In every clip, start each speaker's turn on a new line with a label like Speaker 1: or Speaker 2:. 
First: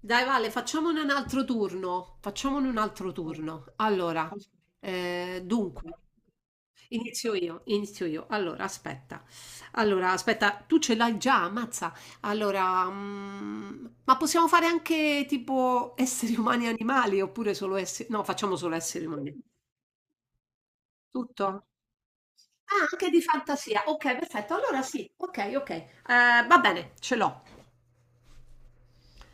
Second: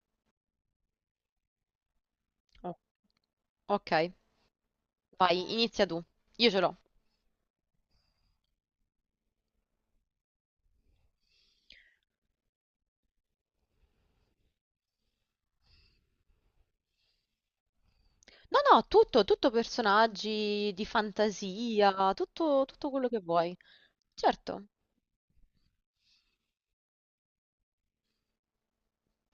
Speaker 1: Dai Vale, facciamone un altro turno. Facciamone
Speaker 2: Oh,
Speaker 1: un altro turno.
Speaker 2: ok,
Speaker 1: Allora,
Speaker 2: vai, inizia
Speaker 1: dunque,
Speaker 2: tu. Io ce l'ho.
Speaker 1: inizio io, inizio io. Allora, aspetta. Allora, aspetta, tu ce l'hai già, ammazza. Allora, ma possiamo fare anche tipo esseri umani e animali oppure solo esseri... No, facciamo
Speaker 2: No,
Speaker 1: solo
Speaker 2: no,
Speaker 1: esseri
Speaker 2: tutto,
Speaker 1: umani.
Speaker 2: tutto personaggi di
Speaker 1: Tutto?
Speaker 2: fantasia, tutto,
Speaker 1: Ah,
Speaker 2: tutto quello
Speaker 1: anche
Speaker 2: che
Speaker 1: di
Speaker 2: vuoi.
Speaker 1: fantasia. Ok, perfetto.
Speaker 2: Certo.
Speaker 1: Allora sì, ok, ok. Va bene, ce l'ho.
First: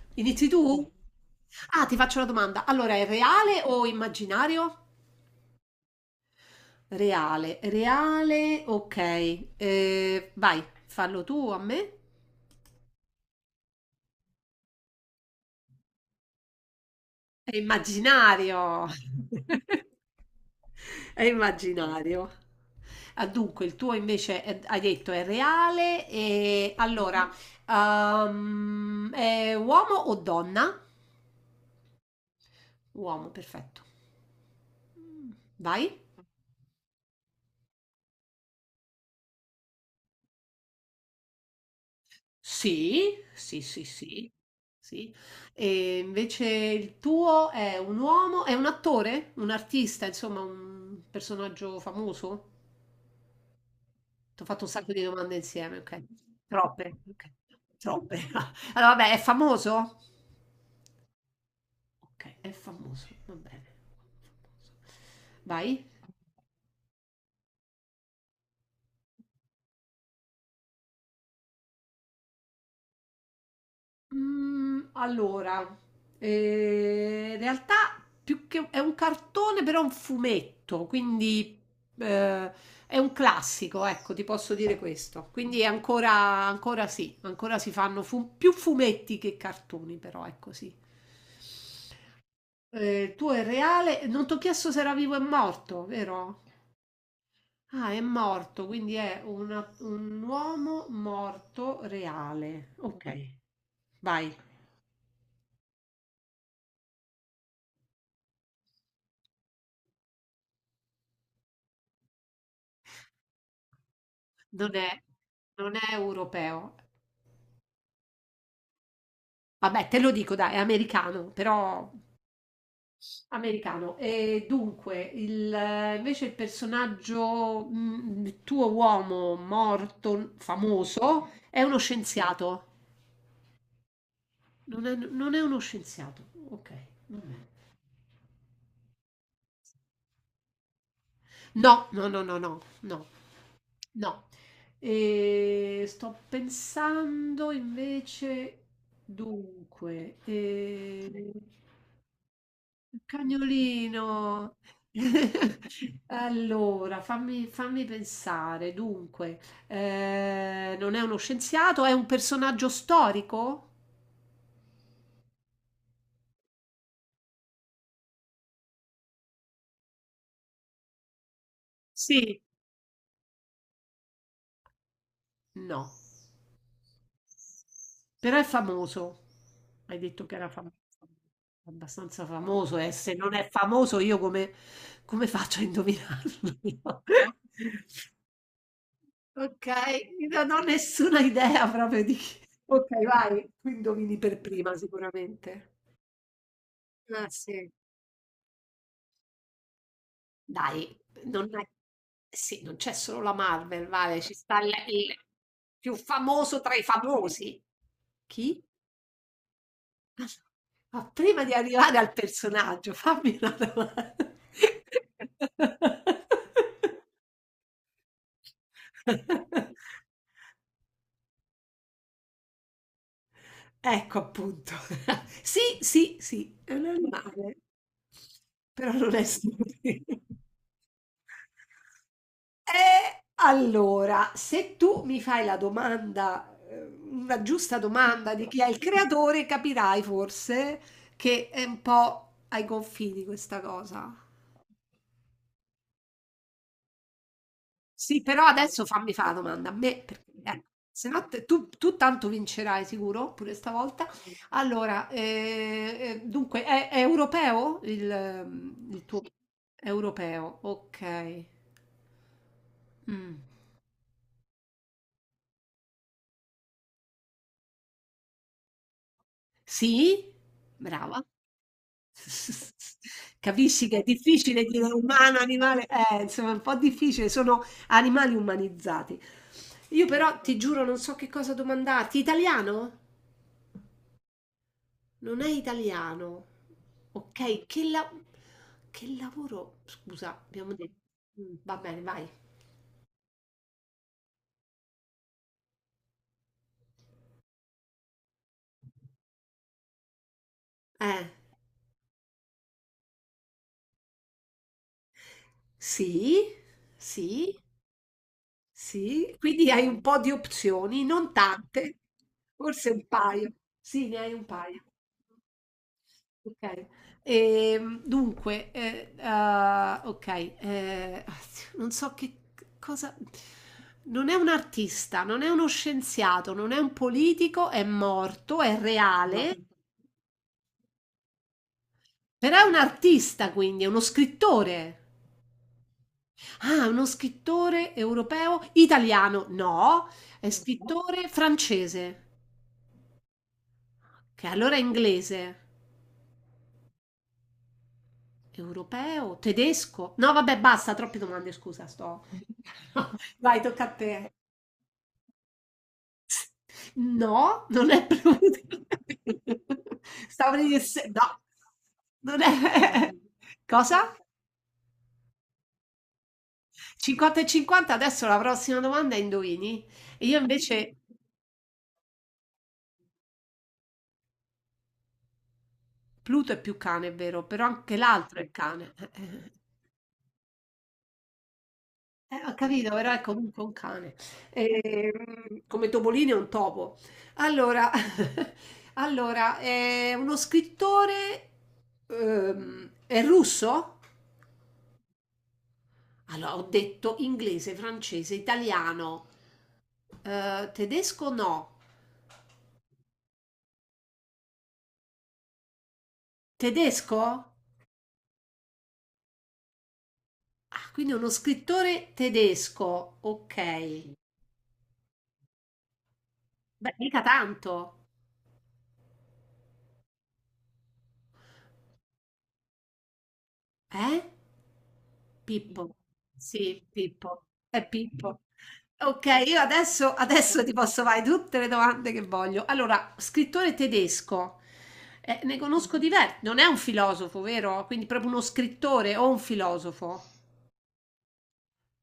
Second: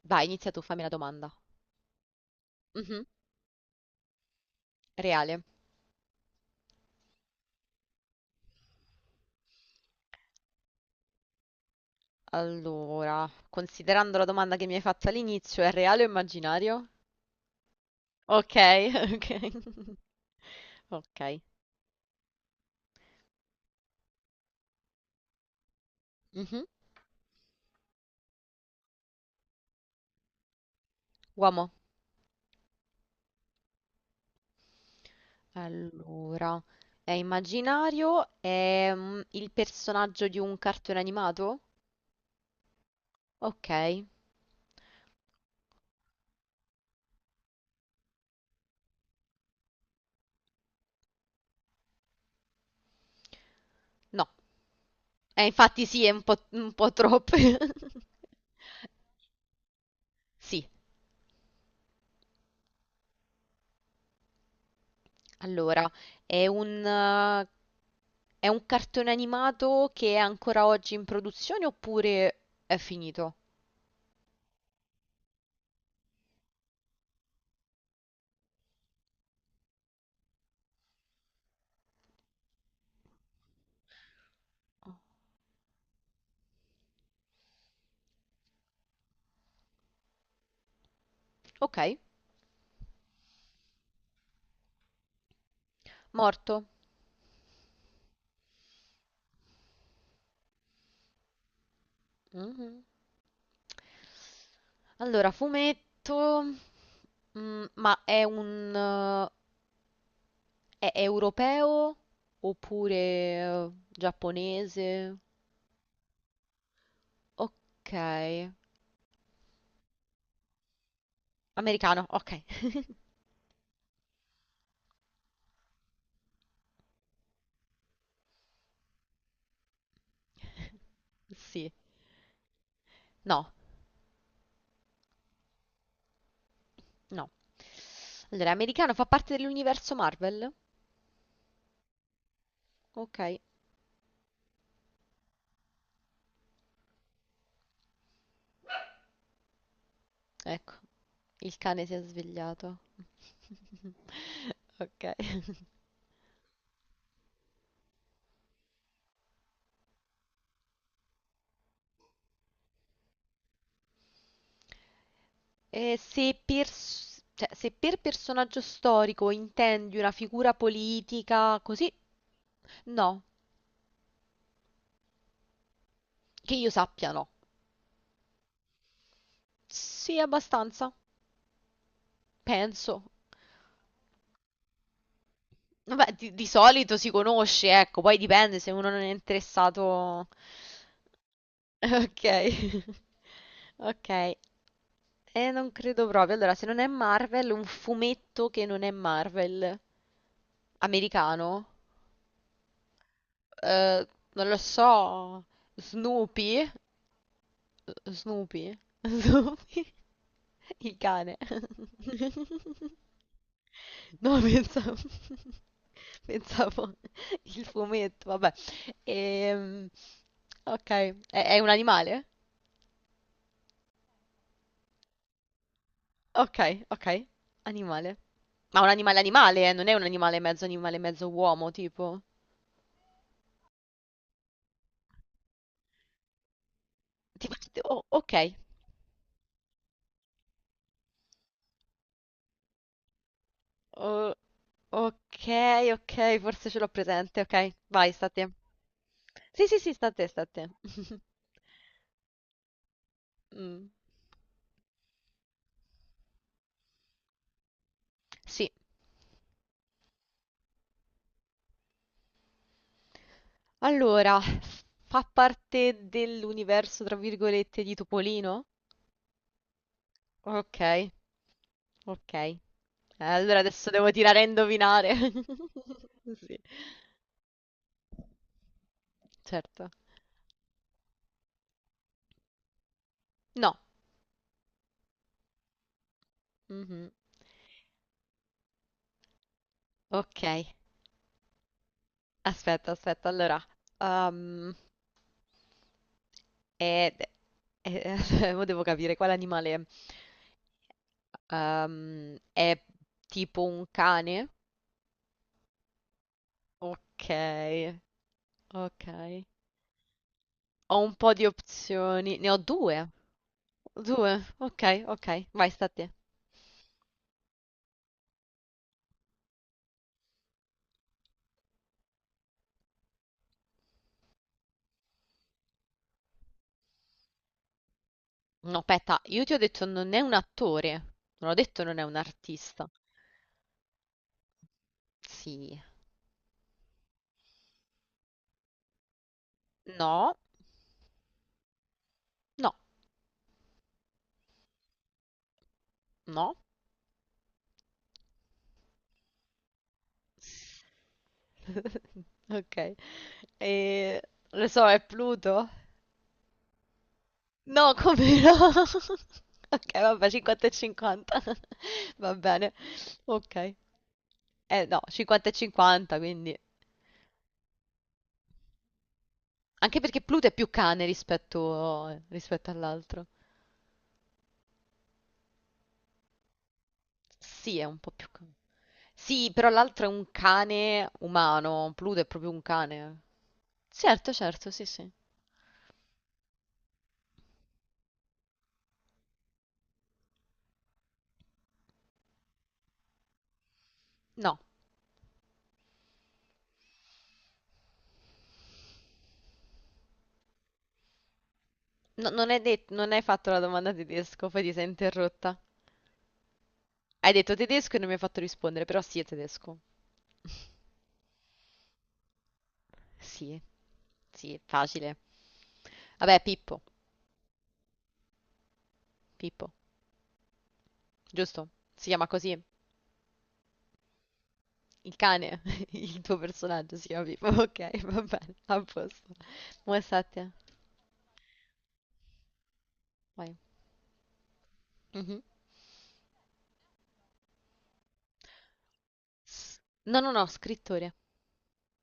Speaker 2: Vai,
Speaker 1: Inizi
Speaker 2: inizia tu, fammi
Speaker 1: tu?
Speaker 2: la domanda.
Speaker 1: Ah, ti faccio una domanda. Allora,
Speaker 2: Mhm.
Speaker 1: è reale o immaginario?
Speaker 2: Reale.
Speaker 1: Reale, reale, ok. Vai, fallo tu a me.
Speaker 2: Allora, considerando la domanda che mi hai fatto all'inizio, è reale o immaginario?
Speaker 1: È
Speaker 2: Ok,
Speaker 1: immaginario.
Speaker 2: ok.
Speaker 1: È
Speaker 2: Ok.
Speaker 1: immaginario. Ah, dunque, il tuo invece hai detto è reale
Speaker 2: Mhm.
Speaker 1: e allora, è uomo o donna?
Speaker 2: Uomo.
Speaker 1: Uomo, perfetto. Vai.
Speaker 2: Allora, è immaginario? È il personaggio di un cartone animato?
Speaker 1: Sì, sì, sì,
Speaker 2: Ok.
Speaker 1: sì, sì. E invece il tuo è un uomo, è un attore, un artista, insomma, un personaggio famoso?
Speaker 2: No.
Speaker 1: Ti ho fatto un sacco di domande insieme,
Speaker 2: Infatti
Speaker 1: ok.
Speaker 2: sì, è un po'
Speaker 1: Troppe, ok.
Speaker 2: troppo.
Speaker 1: Troppe. Allora, vabbè, è famoso?
Speaker 2: Sì,
Speaker 1: Ok, è famoso, va bene. Vai.
Speaker 2: allora, è un, eh, è un cartone animato che è ancora oggi in produzione oppure è finito?
Speaker 1: Allora, in realtà più che è un cartone, però è un fumetto, quindi eh, è un classico, ecco, ti posso dire questo. Quindi è ancora, ancora sì, ancora si fanno più fumetti che cartoni, però è così.
Speaker 2: Ok,
Speaker 1: Il tuo è reale, non ti ho chiesto se era vivo e morto, vero?
Speaker 2: morto.
Speaker 1: Ah, è morto, quindi è un uomo morto reale.
Speaker 2: Mhm.
Speaker 1: Ok, vai.
Speaker 2: Allora, fumetto, ma è europeo oppure
Speaker 1: Non è,
Speaker 2: giapponese?
Speaker 1: non è europeo.
Speaker 2: Ok,
Speaker 1: Vabbè, te lo dico, dai, è americano, però
Speaker 2: americano, ok,
Speaker 1: americano. E dunque, invece il personaggio, il tuo uomo morto, famoso, è
Speaker 2: sì.
Speaker 1: uno scienziato.
Speaker 2: No,
Speaker 1: Non è uno scienziato. Ok. Non
Speaker 2: no.
Speaker 1: è.
Speaker 2: Allora, americano fa parte dell'universo Marvel?
Speaker 1: No, no, no, no, no, no,
Speaker 2: Ok,
Speaker 1: no. E sto pensando invece, dunque,
Speaker 2: ecco. Il cane si è svegliato,
Speaker 1: il cagnolino.
Speaker 2: ok.
Speaker 1: Allora, fammi pensare. Dunque, non è uno scienziato, è un personaggio storico?
Speaker 2: E se pers- cioè, se per personaggio storico intendi una figura politica così,
Speaker 1: Sì,
Speaker 2: no,
Speaker 1: no,
Speaker 2: che io sappia no.
Speaker 1: però è famoso. Hai
Speaker 2: Sì,
Speaker 1: detto che era famoso.
Speaker 2: abbastanza,
Speaker 1: Abbastanza famoso, e
Speaker 2: penso.
Speaker 1: se non è famoso, io come, faccio a
Speaker 2: Vabbè,
Speaker 1: indovinarlo?
Speaker 2: di solito si conosce, ecco, poi dipende se uno non è
Speaker 1: Okay,
Speaker 2: interessato.
Speaker 1: io non ho nessuna idea proprio di
Speaker 2: Ok,
Speaker 1: chi okay, vai, tu indovini
Speaker 2: ok.
Speaker 1: per prima
Speaker 2: E non
Speaker 1: sicuramente.
Speaker 2: credo proprio. Allora, se non è
Speaker 1: Ah,
Speaker 2: Marvel, un
Speaker 1: sì.
Speaker 2: fumetto che non è Marvel,
Speaker 1: Dai,
Speaker 2: americano,
Speaker 1: non è sì, non c'è solo la Marvel,
Speaker 2: Eh,
Speaker 1: vale, ci
Speaker 2: non lo
Speaker 1: sta il
Speaker 2: so,
Speaker 1: più famoso
Speaker 2: Snoopy?
Speaker 1: tra i famosi. Chi?
Speaker 2: Snoopy? Snoopy? Il
Speaker 1: Ah, ma
Speaker 2: cane?
Speaker 1: prima di arrivare al personaggio, fammi una domanda.
Speaker 2: No, pensavo il fumetto, vabbè. Ehm, ok, è un animale?
Speaker 1: Ecco appunto. Sì, sì, sì,
Speaker 2: Ok,
Speaker 1: è un
Speaker 2: ok,
Speaker 1: animale.
Speaker 2: animale. Ma un
Speaker 1: Però non
Speaker 2: animale
Speaker 1: è
Speaker 2: animale, non è un
Speaker 1: stupido.
Speaker 2: animale, mezzo uomo, tipo.
Speaker 1: E allora, se tu mi fai la domanda, una
Speaker 2: Tipo,
Speaker 1: giusta
Speaker 2: oh, ok.
Speaker 1: domanda di chi è il creatore, capirai forse che è un po' ai confini questa cosa.
Speaker 2: Oh, ok, ok, forse ce l'ho presente, ok. Vai,
Speaker 1: Sì,
Speaker 2: sta a te.
Speaker 1: però adesso fammi fare la
Speaker 2: Sì,
Speaker 1: domanda a
Speaker 2: sì, sì,
Speaker 1: me,
Speaker 2: sta a
Speaker 1: perché
Speaker 2: te, sta a te.
Speaker 1: se no tu tanto vincerai sicuro, pure
Speaker 2: Mm.
Speaker 1: stavolta. Allora, dunque, è europeo
Speaker 2: Sì.
Speaker 1: il tuo... Europeo, ok. Mm.
Speaker 2: Allora, fa parte dell'universo, tra virgolette, di Topolino?
Speaker 1: Sì?
Speaker 2: Ok,
Speaker 1: Brava.
Speaker 2: ok. Allora
Speaker 1: Capisci
Speaker 2: adesso
Speaker 1: che è
Speaker 2: devo tirare a
Speaker 1: difficile dire
Speaker 2: indovinare.
Speaker 1: umano, animale, insomma è
Speaker 2: Sì,
Speaker 1: un po' difficile, sono animali umanizzati.
Speaker 2: certo.
Speaker 1: Io però ti giuro non so che cosa domandarti. Italiano?
Speaker 2: No.
Speaker 1: Non è italiano.
Speaker 2: Mhm.
Speaker 1: Ok, che lavoro? Scusa,
Speaker 2: Ok.
Speaker 1: abbiamo detto. Va bene, vai.
Speaker 2: Aspetta, aspetta. Allora, ehm, è- è- mo devo capire quale animale è.
Speaker 1: Eh,
Speaker 2: È tipo un cane?
Speaker 1: sì,
Speaker 2: Ok,
Speaker 1: sì, sì.
Speaker 2: ok.
Speaker 1: Quindi hai un po' di
Speaker 2: Ho
Speaker 1: opzioni,
Speaker 2: un po'
Speaker 1: non
Speaker 2: di
Speaker 1: tante,
Speaker 2: opzioni. Ne ho
Speaker 1: forse un
Speaker 2: due.
Speaker 1: paio. Sì, ne hai un
Speaker 2: Due.
Speaker 1: paio.
Speaker 2: Ok, ok. Vai, sta a te.
Speaker 1: Okay. Dunque, okay, non so che c cosa non è un artista, non è uno scienziato, non è un politico, è morto, è,
Speaker 2: No,
Speaker 1: no,
Speaker 2: aspetta, io ti ho
Speaker 1: reale,
Speaker 2: detto non è un attore, non ho detto non è un
Speaker 1: però è un
Speaker 2: artista.
Speaker 1: artista quindi, è uno scrittore.
Speaker 2: Sì,
Speaker 1: Ah, uno scrittore europeo, italiano no,
Speaker 2: no,
Speaker 1: è, no, scrittore francese,
Speaker 2: no,
Speaker 1: che allora è inglese.
Speaker 2: no.
Speaker 1: Europeo, tedesco? No vabbè basta, troppe domande scusa, sto
Speaker 2: Ok,
Speaker 1: no, vai tocca a
Speaker 2: e
Speaker 1: te.
Speaker 2: lo so, è Pluto?
Speaker 1: No, non
Speaker 2: No,
Speaker 1: è
Speaker 2: come no?
Speaker 1: prudente.
Speaker 2: Ok, vabbè,
Speaker 1: Stavo per
Speaker 2: 50 e
Speaker 1: dire se no,
Speaker 2: 50, va
Speaker 1: non
Speaker 2: bene,
Speaker 1: è
Speaker 2: ok.
Speaker 1: cosa?
Speaker 2: Eh no, 50 e 50, quindi...
Speaker 1: 50 e 50, adesso la prossima domanda è indovini.
Speaker 2: Anche perché
Speaker 1: E io
Speaker 2: Pluto è più
Speaker 1: invece,
Speaker 2: cane rispetto all'altro.
Speaker 1: Pluto è più cane, è vero, però
Speaker 2: Sì, è un
Speaker 1: anche
Speaker 2: po' più
Speaker 1: l'altro è
Speaker 2: cane.
Speaker 1: cane.
Speaker 2: Sì, però l'altro è un cane umano, Pluto è proprio
Speaker 1: Ho
Speaker 2: un
Speaker 1: capito, però
Speaker 2: cane.
Speaker 1: è comunque un cane.
Speaker 2: Certo, certo, sì, sì.
Speaker 1: Come Topolino è un topo. Allora, allora, è uno scrittore, è russo?
Speaker 2: No.
Speaker 1: Allora, ho detto inglese, francese, italiano, tedesco no.
Speaker 2: Non hai fatto la domanda tedesco, poi ti sei interrotta.
Speaker 1: Tedesco?
Speaker 2: Hai detto tedesco e non mi hai fatto rispondere, però sì è tedesco.
Speaker 1: Ah, quindi uno scrittore tedesco.
Speaker 2: Sì,
Speaker 1: Ok.
Speaker 2: sì, è facile. Vabbè, Pippo,
Speaker 1: Beh, mica tanto.
Speaker 2: Pippo, giusto? Si chiama così.
Speaker 1: Eh?
Speaker 2: Il cane,
Speaker 1: Pippo.
Speaker 2: il tuo
Speaker 1: Sì,
Speaker 2: personaggio si chiama
Speaker 1: Pippo.
Speaker 2: Pippo.
Speaker 1: È
Speaker 2: Ok, va
Speaker 1: Pippo.
Speaker 2: bene, a
Speaker 1: Ok,
Speaker 2: posto.
Speaker 1: io
Speaker 2: Vuoi
Speaker 1: adesso,
Speaker 2: Satya?
Speaker 1: adesso ti posso fare tutte le domande che voglio. Allora,
Speaker 2: Vai.
Speaker 1: scrittore tedesco.
Speaker 2: Mhm.
Speaker 1: Ne conosco diversi. Non è un filosofo, vero? Quindi proprio uno scrittore o un
Speaker 2: S- No,
Speaker 1: filosofo.
Speaker 2: no, no, scrittore.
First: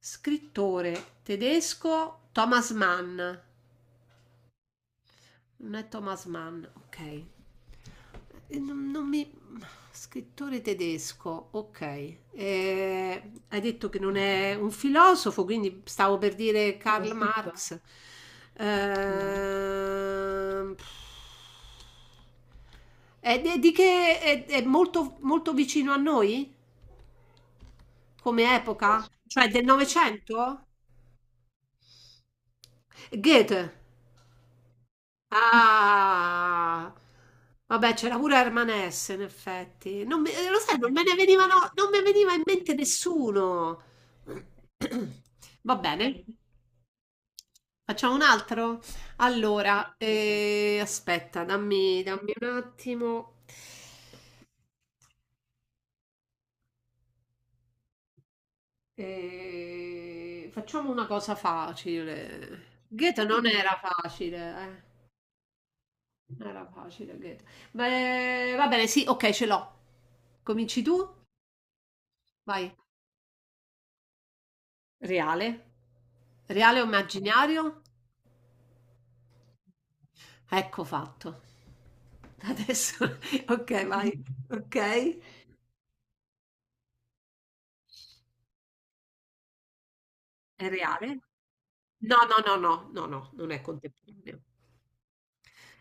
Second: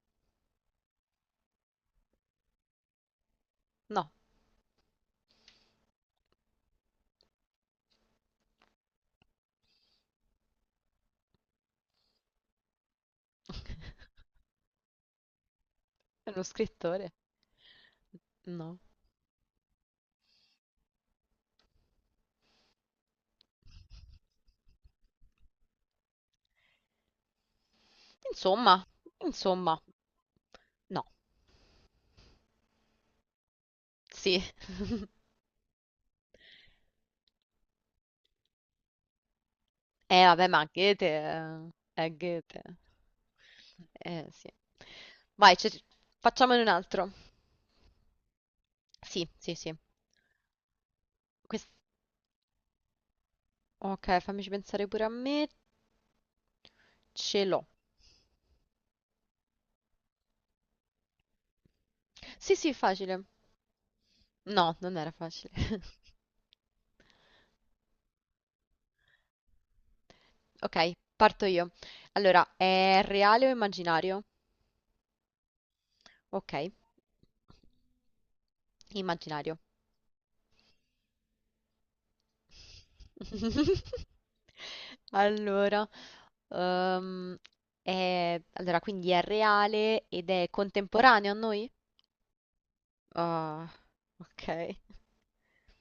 Speaker 1: Scrittore tedesco Thomas Mann.
Speaker 2: No,
Speaker 1: Non è Thomas Mann, ok. Non mi... Scrittore tedesco, ok. Hai detto che non è un filosofo, quindi stavo
Speaker 2: è
Speaker 1: per
Speaker 2: uno
Speaker 1: dire Karl
Speaker 2: scrittore.
Speaker 1: Soprattutto. Marx. No.
Speaker 2: No.
Speaker 1: Ehm, è di che è molto, molto vicino a noi come
Speaker 2: Insomma,
Speaker 1: epoca? Cioè del
Speaker 2: insomma,
Speaker 1: Novecento?
Speaker 2: no,
Speaker 1: Goethe.
Speaker 2: sì.
Speaker 1: Ah! Vabbè, c'era pure Herman S, in effetti. Non me-
Speaker 2: Vabbè,
Speaker 1: Lo
Speaker 2: ma
Speaker 1: sai, non me
Speaker 2: Goethe
Speaker 1: ne venivano, non mi
Speaker 2: è
Speaker 1: veniva in
Speaker 2: Goethe.
Speaker 1: mente nessuno.
Speaker 2: Sì. Vai,
Speaker 1: Va bene,
Speaker 2: facciamone un altro.
Speaker 1: facciamo un altro?
Speaker 2: Sì, sì, sì.
Speaker 1: Allora, aspetta,
Speaker 2: Quest-
Speaker 1: dammi un attimo.
Speaker 2: ok, fammici pensare pure a me. Ce l'ho.
Speaker 1: Facciamo una cosa
Speaker 2: Sì, sì,
Speaker 1: facile.
Speaker 2: facile.
Speaker 1: Goethe non era facile,
Speaker 2: No,
Speaker 1: eh.
Speaker 2: non era facile.
Speaker 1: Era facile, Goethe. Beh, va bene, sì, ok, ce l'ho. Cominci
Speaker 2: Ok,
Speaker 1: tu?
Speaker 2: parto io. Allora,
Speaker 1: Vai.
Speaker 2: è reale o immaginario?
Speaker 1: Reale?
Speaker 2: Ok,
Speaker 1: Reale o immaginario?
Speaker 2: immaginario.
Speaker 1: Ecco fatto. Adesso, ok, vai. Ok.
Speaker 2: Allora, ehm, allora, quindi è reale ed è
Speaker 1: È reale?
Speaker 2: contemporaneo a noi?
Speaker 1: No, no, no, no, no, no, non è
Speaker 2: Ah,
Speaker 1: contemporaneo.
Speaker 2: ok.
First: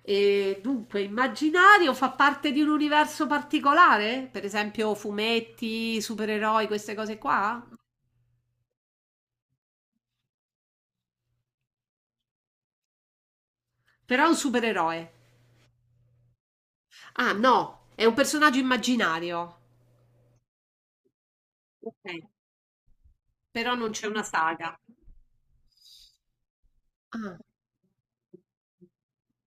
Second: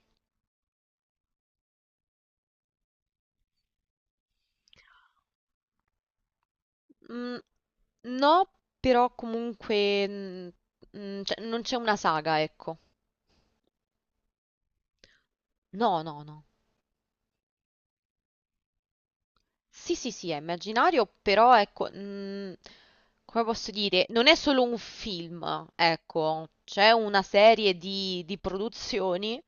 Speaker 1: E dunque, immaginario fa parte di un universo particolare? Per esempio, fumetti, supereroi, queste cose
Speaker 2: Mm,
Speaker 1: qua?
Speaker 2: no, però comunque cioè, non c'è una saga, ecco.
Speaker 1: Però è un supereroe.
Speaker 2: No, no, no.
Speaker 1: Ah, no, è un personaggio immaginario.
Speaker 2: Sì, sì, sì, è immaginario, però ecco,
Speaker 1: Okay,
Speaker 2: come posso
Speaker 1: però non
Speaker 2: dire,
Speaker 1: c'è una
Speaker 2: non è solo un
Speaker 1: saga.
Speaker 2: film, ecco, c'è una
Speaker 1: Ah.
Speaker 2: serie di produzioni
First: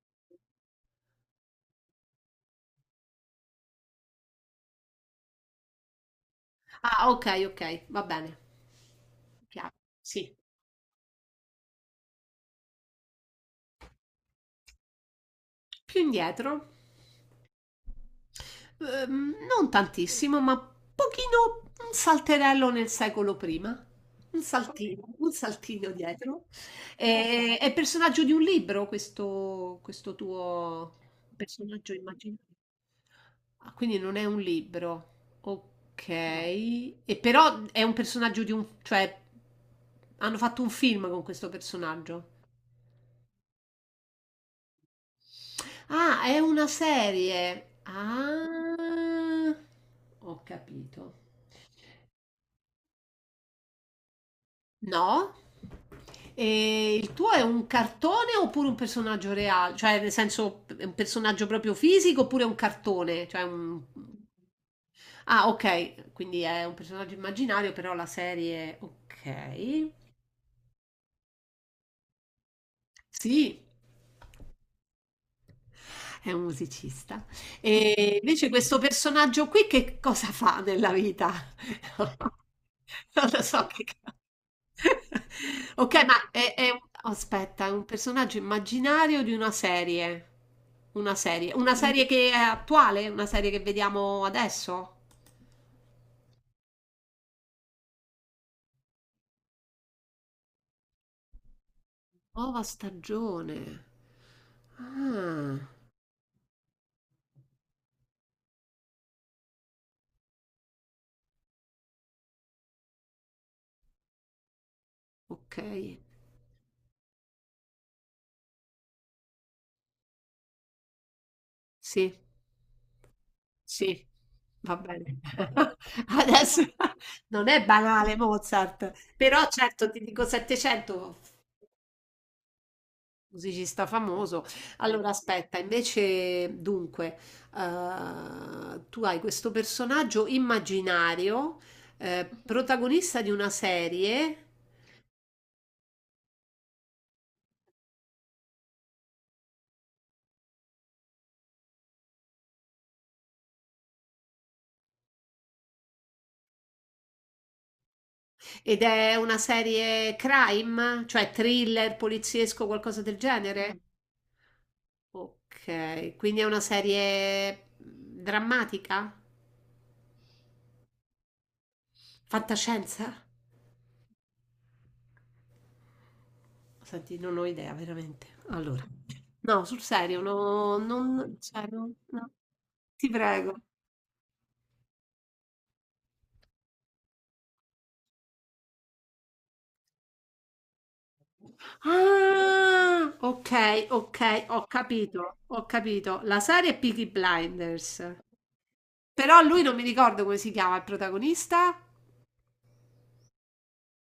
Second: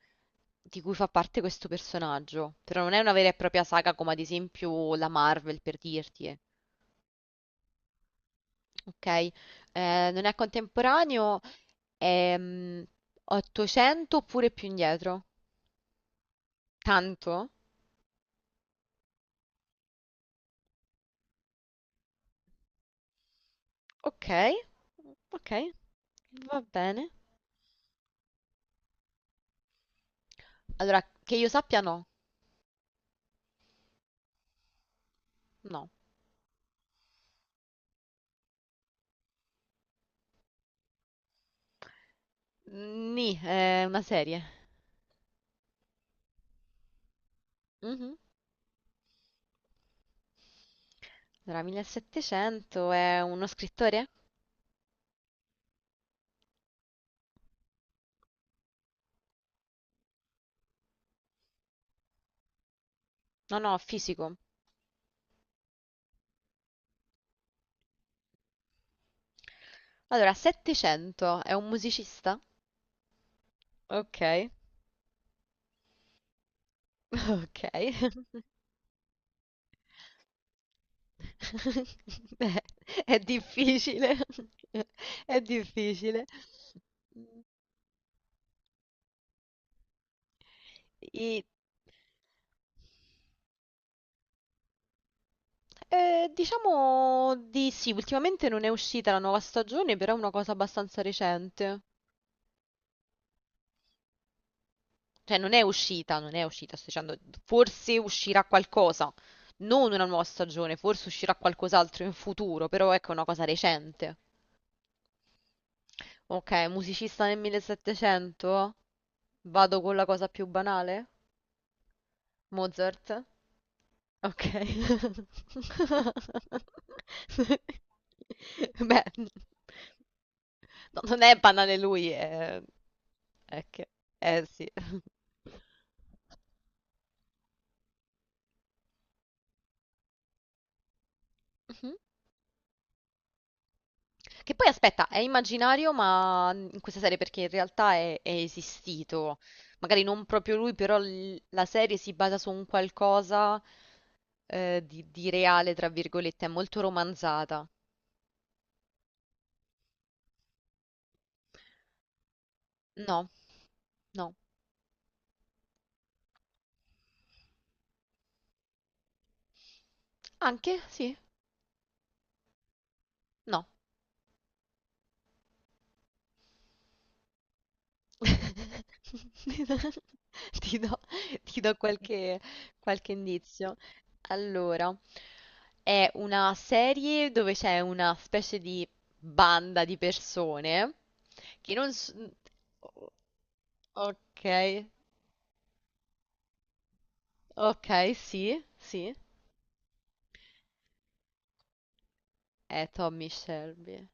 Speaker 2: di cui fa parte questo personaggio, però non è una vera e propria saga come ad esempio la Marvel, per dirti,
Speaker 1: Ah, okay, okay, va bene,
Speaker 2: ok?
Speaker 1: chiaro.
Speaker 2: Non è
Speaker 1: Sì.
Speaker 2: contemporaneo, è 800 oppure più indietro.
Speaker 1: Più indietro?
Speaker 2: Tanto?
Speaker 1: Non tantissimo, ma pochino un salterello nel secolo prima. Un,
Speaker 2: Ok,
Speaker 1: okay, saltino, un
Speaker 2: ok,
Speaker 1: saltino dietro.
Speaker 2: va bene.
Speaker 1: È personaggio di un libro questo tuo
Speaker 2: Allora, che io sappia
Speaker 1: personaggio
Speaker 2: no,
Speaker 1: immaginario? Ah, quindi non è un libro.
Speaker 2: no.
Speaker 1: Ok. No. E però è un personaggio di un... cioè hanno fatto un film con questo personaggio.
Speaker 2: Ni è una serie.
Speaker 1: Ah, è una serie.
Speaker 2: Mhm.
Speaker 1: Ah, ho capito.
Speaker 2: Allora, 1700 è uno scrittore?
Speaker 1: No? E il tuo è un cartone oppure un personaggio reale? Cioè, nel senso, è un personaggio proprio fisico oppure è un cartone? Cioè,
Speaker 2: No, no,
Speaker 1: un...
Speaker 2: fisico.
Speaker 1: Ah, ok, quindi è un personaggio immaginario, però la serie... Ok.
Speaker 2: Allora, 700 è un musicista?
Speaker 1: Sì,
Speaker 2: Ok,
Speaker 1: è un musicista.
Speaker 2: ok.
Speaker 1: E invece questo personaggio qui che cosa fa nella vita?
Speaker 2: Beh, è
Speaker 1: Non lo so che...
Speaker 2: difficile. È
Speaker 1: Ok, ma
Speaker 2: difficile.
Speaker 1: aspetta, è un personaggio immaginario di una serie. Una
Speaker 2: I...
Speaker 1: serie. Una serie che è attuale? Una serie che vediamo adesso?
Speaker 2: Diciamo di sì, ultimamente non è uscita la nuova stagione, però è una cosa abbastanza recente.
Speaker 1: Nuova stagione.
Speaker 2: Cioè non è
Speaker 1: Ah,
Speaker 2: uscita, non è uscita, sto dicendo, forse uscirà qualcosa, non una nuova stagione, forse uscirà qualcos'altro in futuro, però ecco è una cosa recente.
Speaker 1: ok.
Speaker 2: Ok, musicista nel 1700? Vado con la cosa più banale?
Speaker 1: Sì.
Speaker 2: Mozart?
Speaker 1: Sì,
Speaker 2: Ok.
Speaker 1: va bene. Adesso non è banale Mozart,
Speaker 2: Beh,
Speaker 1: però certo ti dico
Speaker 2: no,
Speaker 1: 700,
Speaker 2: non è banale lui, È
Speaker 1: musicista
Speaker 2: che...
Speaker 1: famoso.
Speaker 2: Eh sì.
Speaker 1: Allora aspetta, invece dunque, tu hai questo personaggio immaginario,
Speaker 2: Mhm.
Speaker 1: protagonista di una serie
Speaker 2: Che poi aspetta, è immaginario, ma in questa serie perché in realtà è esistito. Magari non proprio lui, però la serie si basa su un qualcosa di reale, tra virgolette, è molto romanzata.
Speaker 1: ed è una serie crime, cioè thriller, poliziesco, qualcosa del
Speaker 2: No,
Speaker 1: genere?
Speaker 2: no.
Speaker 1: Ok, quindi è una serie drammatica?
Speaker 2: Anche? Sì?
Speaker 1: Fantascienza?
Speaker 2: No.
Speaker 1: Senti, non ho idea veramente. Allora, no, sul serio,
Speaker 2: Ti
Speaker 1: no,
Speaker 2: do,
Speaker 1: non,
Speaker 2: ti
Speaker 1: cioè,
Speaker 2: do
Speaker 1: no, no.
Speaker 2: qualche,
Speaker 1: Ti
Speaker 2: qualche
Speaker 1: prego.
Speaker 2: indizio. Allora, è una serie dove c'è una specie di banda di persone che non...
Speaker 1: Ah, ok,
Speaker 2: Ok,
Speaker 1: ok, ho capito, ho capito. La serie è Peaky
Speaker 2: ok,
Speaker 1: Blinders.
Speaker 2: sì, sì.
Speaker 1: Però lui non mi ricordo come si chiama il protagonista.
Speaker 2: È Tommy Shelby.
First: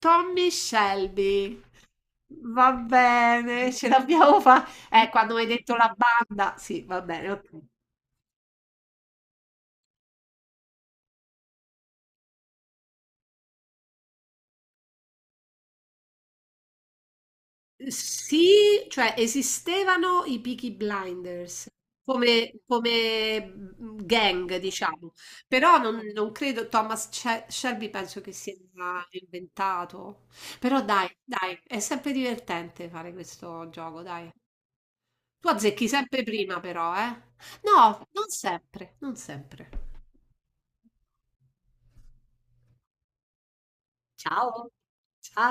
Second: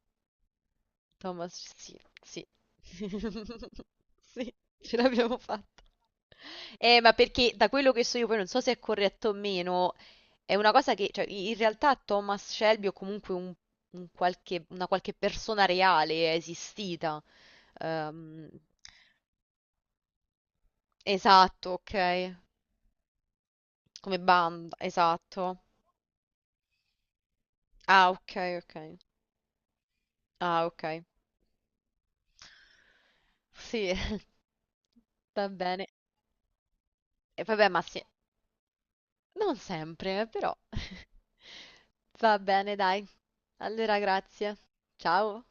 Speaker 1: Tommy Shelby.
Speaker 2: Thomas, sì, sì.
Speaker 1: Va bene, ce l'abbiamo
Speaker 2: Sì,
Speaker 1: fatta.
Speaker 2: ce
Speaker 1: Quando
Speaker 2: l'abbiamo
Speaker 1: mi hai detto
Speaker 2: fatta.
Speaker 1: la banda. Sì, va
Speaker 2: Ma
Speaker 1: bene, ok.
Speaker 2: perché da quello che so io, poi non so se è corretto o meno, è una cosa che, cioè, in realtà Thomas Shelby o comunque una qualche persona reale è esistita. Ehm,
Speaker 1: Sì, cioè esistevano i Peaky Blinders
Speaker 2: esatto, ok.
Speaker 1: come
Speaker 2: Come
Speaker 1: gang,
Speaker 2: banda,
Speaker 1: diciamo,
Speaker 2: esatto.
Speaker 1: però non credo Thomas Shelby
Speaker 2: Ah,
Speaker 1: penso che
Speaker 2: ok,
Speaker 1: sia
Speaker 2: ok.
Speaker 1: inventato.
Speaker 2: Ah,
Speaker 1: Però
Speaker 2: ok.
Speaker 1: dai, dai, è sempre divertente fare questo
Speaker 2: Sì,
Speaker 1: gioco, dai.
Speaker 2: va
Speaker 1: Tu
Speaker 2: bene.
Speaker 1: azzecchi sempre prima però, eh?
Speaker 2: E vabbè, ma sì,
Speaker 1: No, non sempre, non
Speaker 2: non
Speaker 1: sempre.
Speaker 2: sempre, però. Va bene, dai. Allora, grazie. Ciao.